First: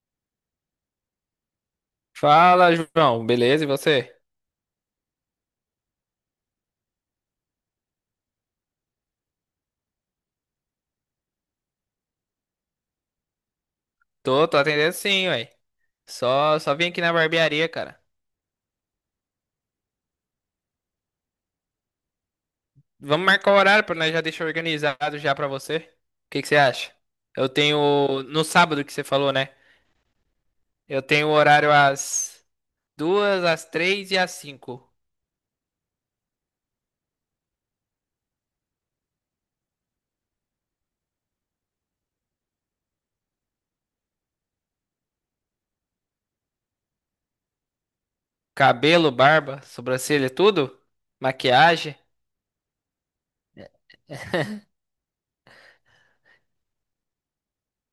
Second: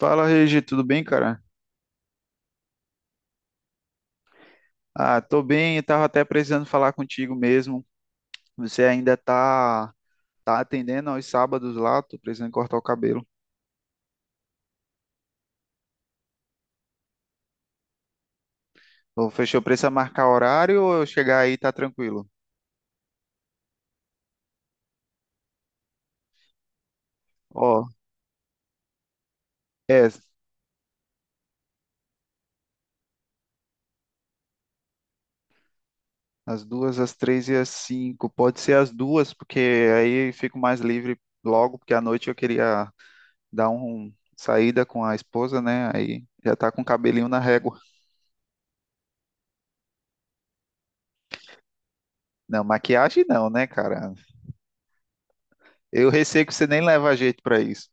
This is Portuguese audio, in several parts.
Fala, Regi, tudo bem, cara? Fala, João. Beleza? E você? Ah, tô bem, eu tava até precisando falar contigo mesmo. Você ainda tá atendendo aos sábados lá? Tô precisando cortar o cabelo. Tô atendendo sim, ué. Só vim aqui na barbearia, cara. Ou fechou, precisa marcar horário ou eu chegar aí tá tranquilo? Vamos marcar o horário pra nós já deixar organizado já pra você. O que que você acha? Eu Ó, tenho no sábado que você falou, né? é, Eu tenho o horário às duas, às três e às cinco. às duas, às três e às cinco. Pode ser às duas, porque aí eu fico mais livre logo, porque à noite eu queria dar um saída com a esposa, né? Aí já tá com o cabelinho na régua. Cabelo, barba, sobrancelha, tudo? Maquiagem? Não, maquiagem não, né, cara? Eu receio que você nem leva jeito pra isso.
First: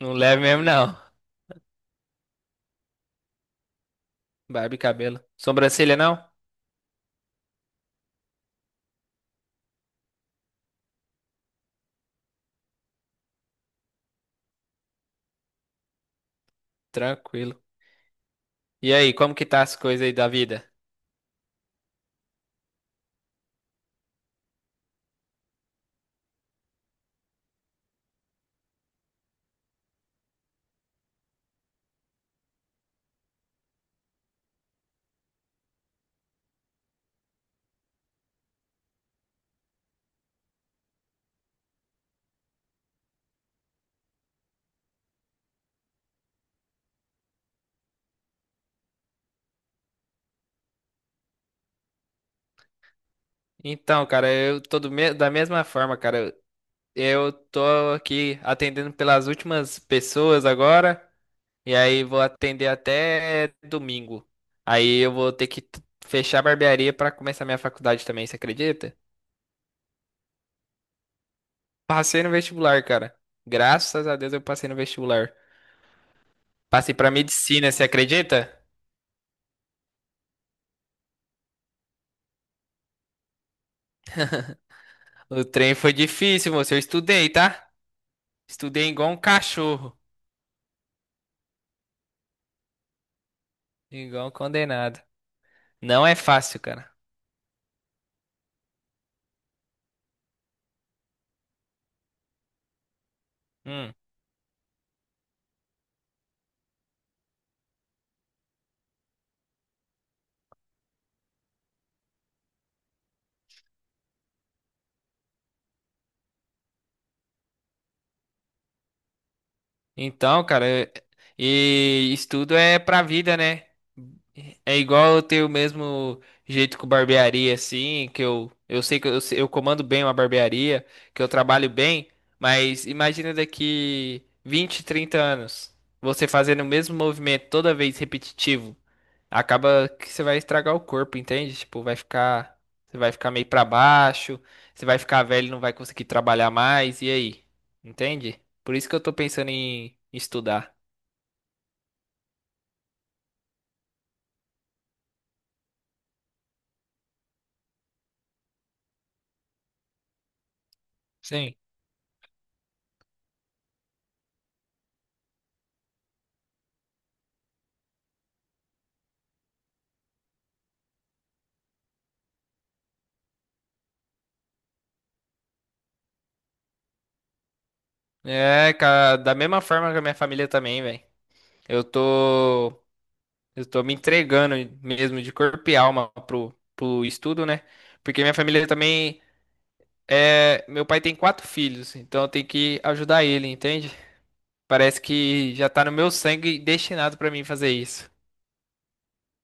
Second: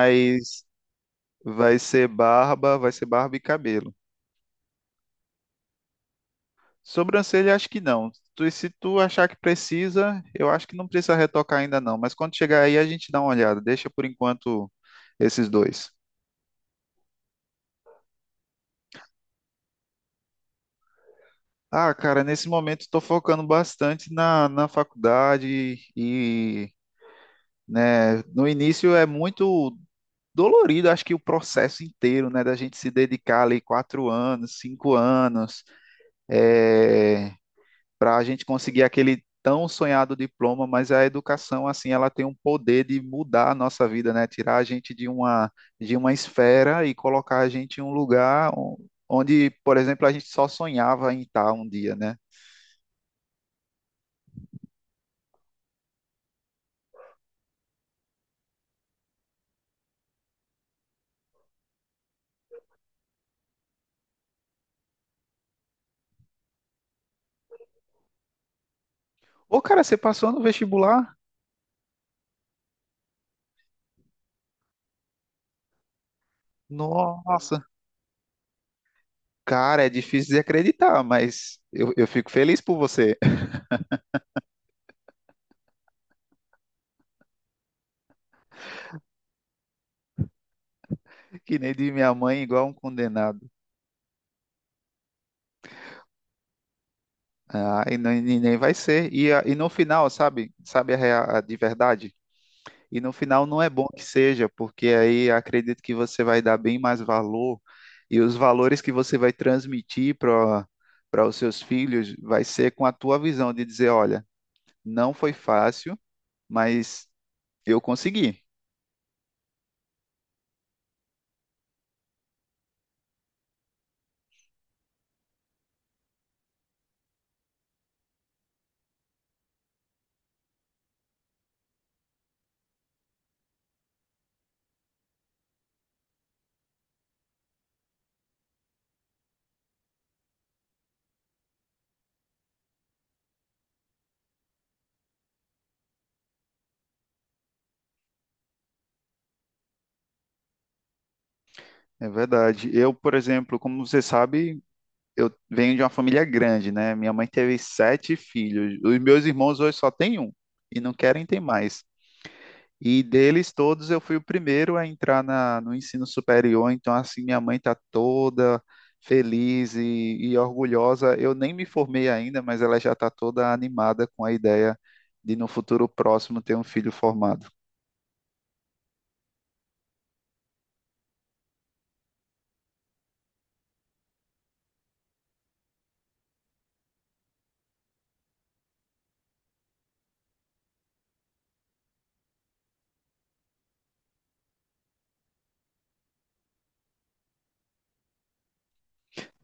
Não leve mesmo não. Vai ser barba e cabelo. Barba e cabelo. Sobrancelha não? Sobrancelha, acho que não. Se tu achar que precisa, eu acho que não precisa retocar ainda não, mas quando chegar aí a gente dá uma olhada. Deixa por enquanto esses dois. Tranquilo. E aí, como que tá as coisas aí da vida? Ah, cara, nesse momento estou focando bastante na faculdade e, né, no início é muito dolorido, acho que o processo inteiro, né, da gente se dedicar ali 4 anos, 5 anos, é, para a gente conseguir aquele tão sonhado diploma, mas a educação, assim, ela tem um poder de mudar a nossa vida, né? Tirar a gente de uma esfera e colocar a gente em um lugar onde, por exemplo, a gente só sonhava em estar um dia, né? Então, cara, eu tô da mesma forma, cara. Eu tô aqui atendendo pelas últimas pessoas agora, e aí vou atender até domingo. Aí eu vou ter que fechar a barbearia pra começar minha faculdade também, você acredita? Ô, cara, você passou no vestibular? Passei no vestibular, cara. Graças a Deus eu passei no vestibular. Passei pra Nossa, medicina, você acredita? cara, é difícil de acreditar, mas eu fico feliz por você. O trem foi difícil, moço. Eu estudei, tá? Estudei igual um cachorro, Que nem de minha mãe, igual um condenado. igual um condenado. Não é fácil, cara. Ah, e nem vai ser. E no final, sabe? Sabe a de verdade? E no final não é bom Hum. que seja, porque aí acredito que você vai dar bem mais valor e os valores que você vai transmitir para os seus filhos vai ser com a tua visão de dizer, olha, não foi fácil, mas eu consegui. Então, cara, e estudo é pra vida, né? É igual eu ter o mesmo jeito com barbearia, assim, que eu sei que eu, eu comando bem uma barbearia, que eu trabalho bem, mas imagina daqui 20 30 anos, você fazendo o mesmo movimento toda vez repetitivo acaba que você vai estragar o corpo, entende? Tipo, vai ficar, você vai ficar meio pra baixo, você vai ficar velho, e não vai conseguir trabalhar mais, e aí? Entende? Por isso que eu tô pensando em estudar. É verdade. Eu, por exemplo, como você sabe, eu venho de uma família grande, né? Minha mãe teve sete filhos. Os meus irmãos hoje só têm um e não querem ter Sim. mais. E deles todos eu fui o primeiro a entrar no ensino superior, então assim minha mãe está toda feliz e orgulhosa. Eu nem me formei ainda, mas ela já está toda animada com a ideia de no futuro próximo ter um filho formado. É, cara, da mesma forma que a minha família também, velho. Eu tô, eu tô me entregando mesmo de corpo e alma pro estudo, né? Porque minha família também é, meu pai tem quatro filhos, então eu tenho que ajudar ele, entende? Parece que já tá no meu sangue destinado pra mim fazer isso.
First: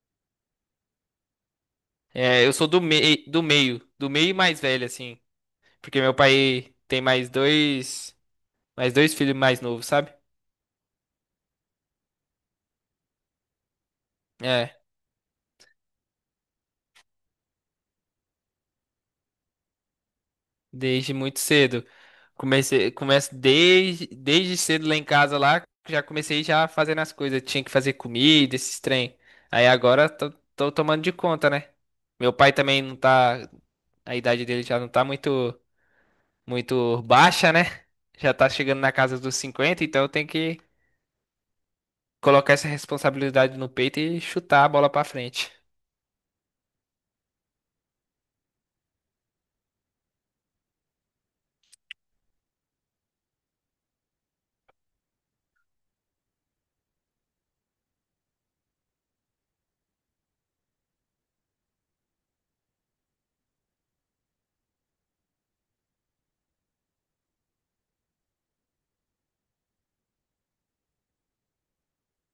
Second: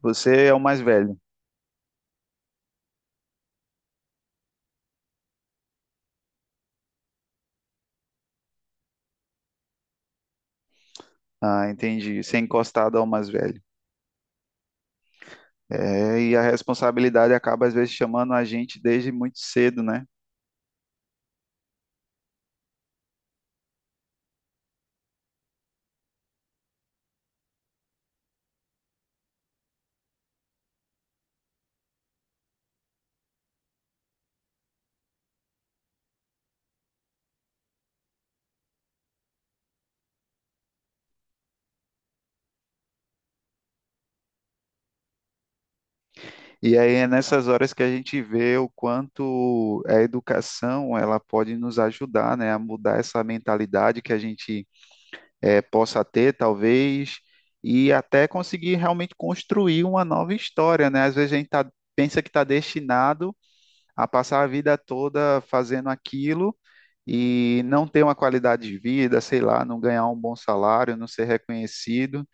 Você é o mais velho. É, eu sou do meio e mais velho, assim. Porque meu pai tem mais dois filhos mais novos, sabe? Ah, entendi. Ser encostado ao mais velho. É, É, e a responsabilidade acaba às vezes chamando a gente desde muito cedo, né? desde muito cedo. Começo desde cedo lá em casa lá, já comecei já fazendo as coisas. Tinha que fazer comida, esses trem. Aí agora tô tomando de conta, né? Meu pai também não tá, a idade dele já não tá muito muito baixa, né? Já tá chegando na casa dos 50, então eu tenho que colocar essa responsabilidade no peito e chutar a bola pra frente. E aí é nessas horas que a gente vê o quanto a educação ela pode nos ajudar, né, a mudar essa mentalidade que a gente possa ter, talvez, e até conseguir realmente construir uma nova história, né? Às vezes a gente pensa que está destinado a passar a vida toda fazendo aquilo e não ter uma qualidade de vida, sei lá, não ganhar um bom salário, não ser reconhecido.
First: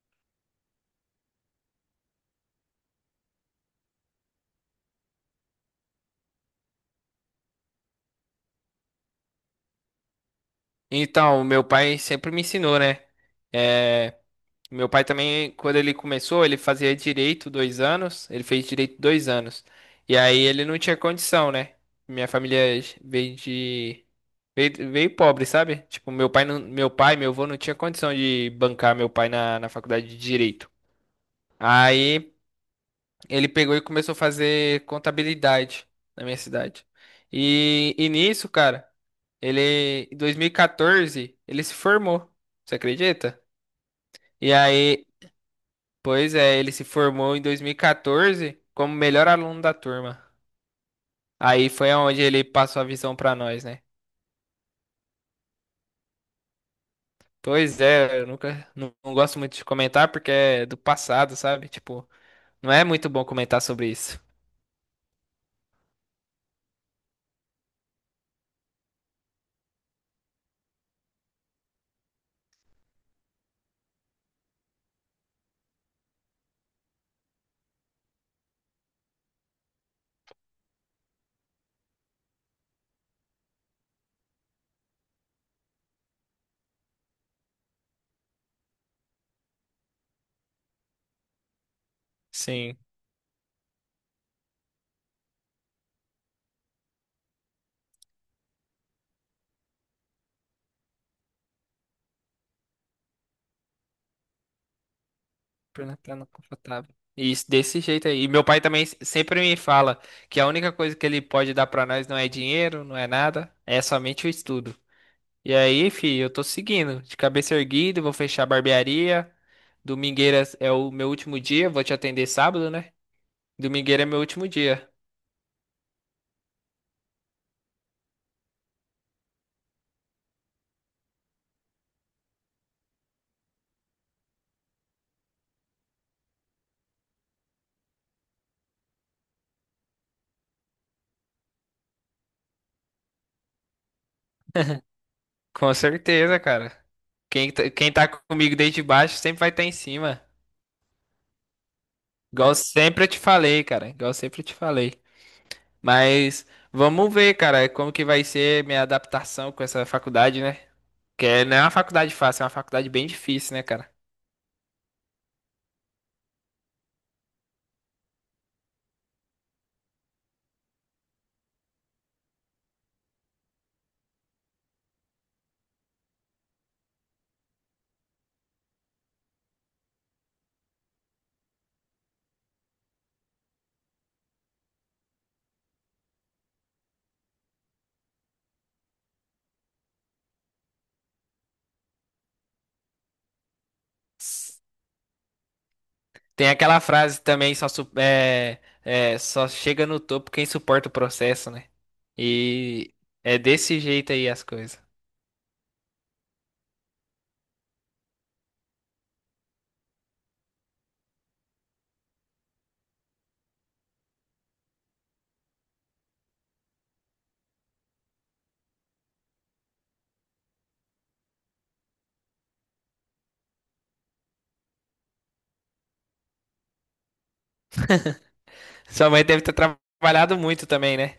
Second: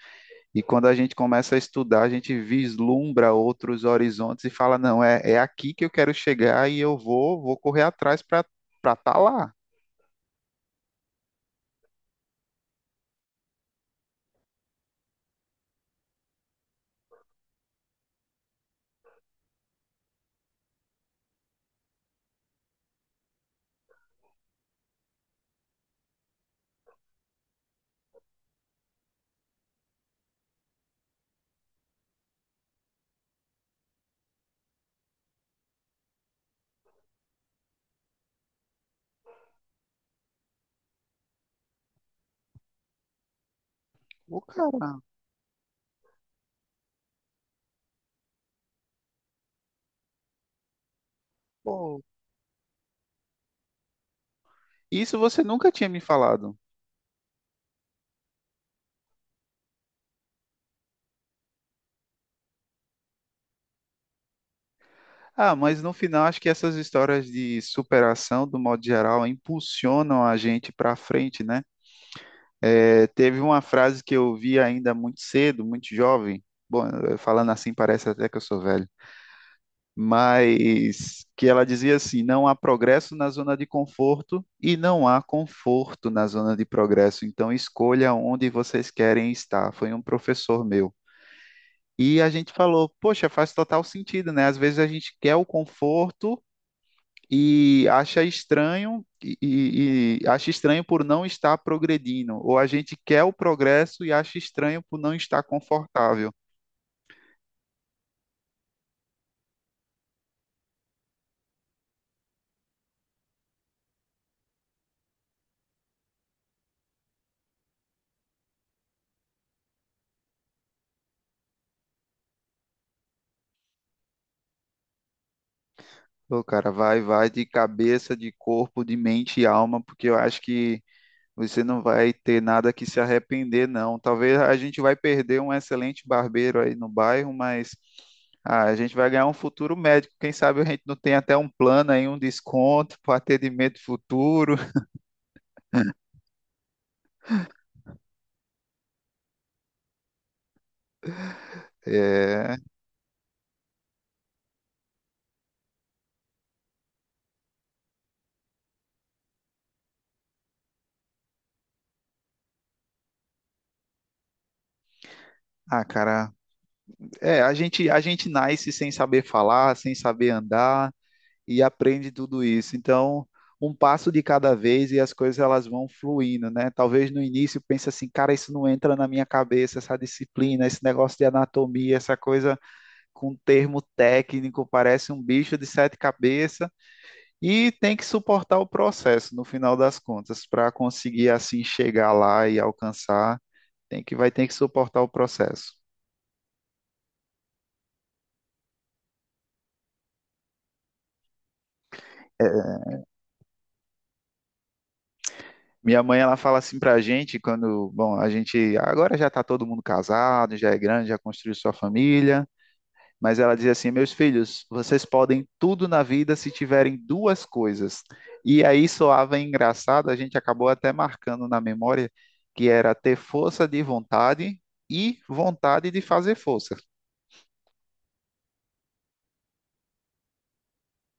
E quando a gente começa a estudar, a gente vislumbra outros horizontes e fala, não, é aqui que eu quero chegar e eu vou correr atrás para estar lá. Então, meu pai sempre me ensinou, né? É, meu pai também, quando ele começou, ele fazia direito dois anos, ele fez direito dois anos. E aí ele não tinha condição, né? Minha família veio de. veio pobre, sabe? Tipo, meu pai, não, meu pai, meu avô não tinha condição de bancar meu pai na faculdade de direito. Aí ele pegou e começou a fazer contabilidade na minha cidade. E nisso, cara, ele, em 2014, ele se formou. Você acredita? Ô, E cara, aí, pois é, ele se formou em 2014 como melhor aluno da turma. Aí foi pô, onde ele passou a visão pra nós, né? isso você nunca tinha me falado. Pois é, eu nunca, não gosto muito de comentar porque é do passado, sabe? Tipo, não é muito bom comentar sobre isso. Ah, mas no final acho que essas histórias de superação, do modo geral, impulsionam a gente para frente, né? É, teve uma frase que eu vi ainda muito cedo, muito jovem. Bom, falando assim parece até que eu sou velho, mas que ela dizia assim: não há progresso na zona de conforto e não há conforto na zona de progresso, então escolha onde vocês querem estar. Foi um professor meu. E a gente Sim. falou: poxa, faz total sentido, né? Às vezes a gente quer o conforto e acha estranho e acha estranho por não estar progredindo, ou a gente quer o progresso e acha estranho por não estar Pernatana confortável. confortável. Isso, desse jeito aí. E meu pai também sempre me fala que a única coisa que ele pode dar pra nós não é dinheiro, não é nada, é somente o estudo. E aí, filho, eu tô seguindo, de cabeça erguida, vou fechar a barbearia. Domingueiras é o meu último dia, vou te atender sábado, né? Domingueira é meu último dia. Pô, cara, vai de cabeça, de corpo, de mente e alma, porque eu acho que você não vai ter nada que se arrepender, não. Talvez a gente vai perder um excelente barbeiro aí no bairro, mas ah, a gente vai ganhar um futuro médico. Quem sabe a gente não tem até um plano aí, um desconto para atendimento futuro. Com certeza, cara. Quem tá comigo desde baixo sempre vai estar em cima. Igual É, sempre eu te falei, cara. Igual sempre eu te falei. Mas vamos ver, cara, como que vai ser minha adaptação com essa faculdade, né? Porque não é uma faculdade fácil, é uma faculdade bem difícil, né, cara? ah, cara, a gente nasce sem saber falar, sem saber andar, e aprende tudo isso. Então, um passo de cada vez e as coisas elas vão fluindo, né? Talvez no início pense assim, cara, isso não entra na minha cabeça, essa disciplina, esse negócio de anatomia, essa coisa com termo técnico, parece um bicho de sete cabeças e tem que suportar o processo no final das contas para conseguir assim chegar lá e alcançar, tem que vai ter que suportar o processo. Tem aquela frase também, só, su- é, é, só chega no topo quem suporta o processo, né? E é desse jeito aí as coisas. Minha mãe, ela fala assim pra gente quando, bom, a gente agora já tá todo mundo casado, já é grande, já construiu sua família, mas ela diz assim: "Meus filhos, vocês podem tudo na vida se tiverem duas coisas". E aí soava engraçado, a gente acabou até marcando na memória que era ter força de vontade e vontade de fazer força. Sua mãe deve ter trabalhado muito também, né?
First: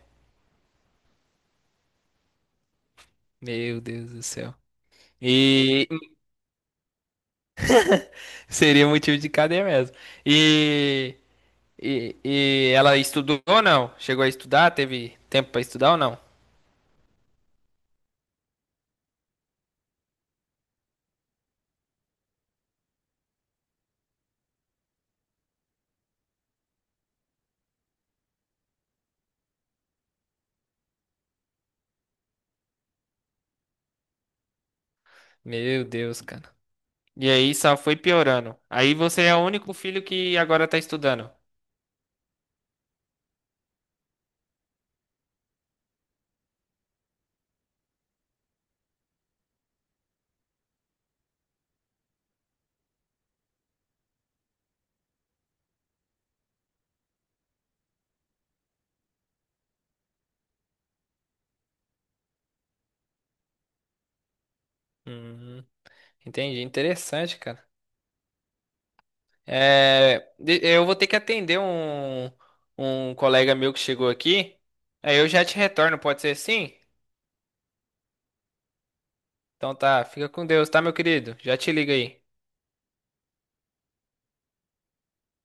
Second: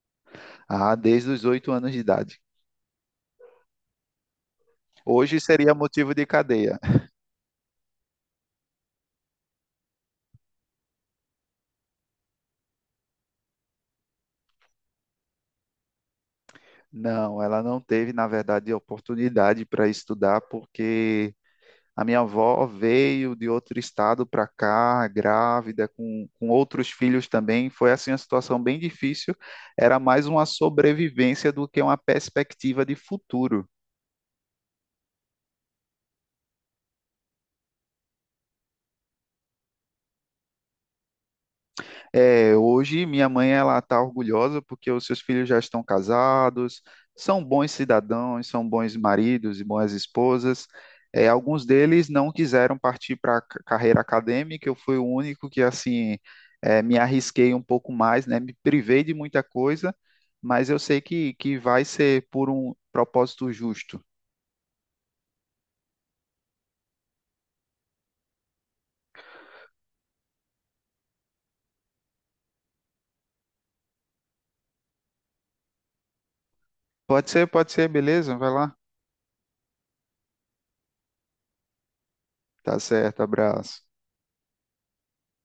Ah, desde os 8 anos de idade. Meu Deus do céu. Hoje seria E motivo de cadeia. seria motivo de cadeia mesmo. E, e ela estudou ou não? Chegou a estudar? Teve tempo pra estudar ou não? Não, ela não teve, na verdade, oportunidade para estudar porque a minha avó veio de outro estado para cá, grávida, com outros filhos também. Foi assim uma situação bem difícil. Era mais uma sobrevivência do que uma perspectiva de futuro. Meu Deus, cara. E aí só foi piorando. Aí você é o único filho que agora tá estudando. É, hoje minha mãe ela está orgulhosa porque os seus filhos já estão casados, são bons cidadãos, são bons maridos e boas esposas. É, alguns deles não quiseram partir para a carreira acadêmica, eu fui o único que assim me arrisquei um pouco mais, né? Me privei de muita coisa, mas eu sei que vai ser por um propósito justo. Hum, entendi. Interessante, cara. É, eu vou ter que atender um, colega meu que chegou aqui. Aí eu já te retorno, pode ser sim? Pode ser, beleza? Vai lá. Então tá, fica com Deus, tá, meu querido? Já te liga aí. Tá certo, abraço.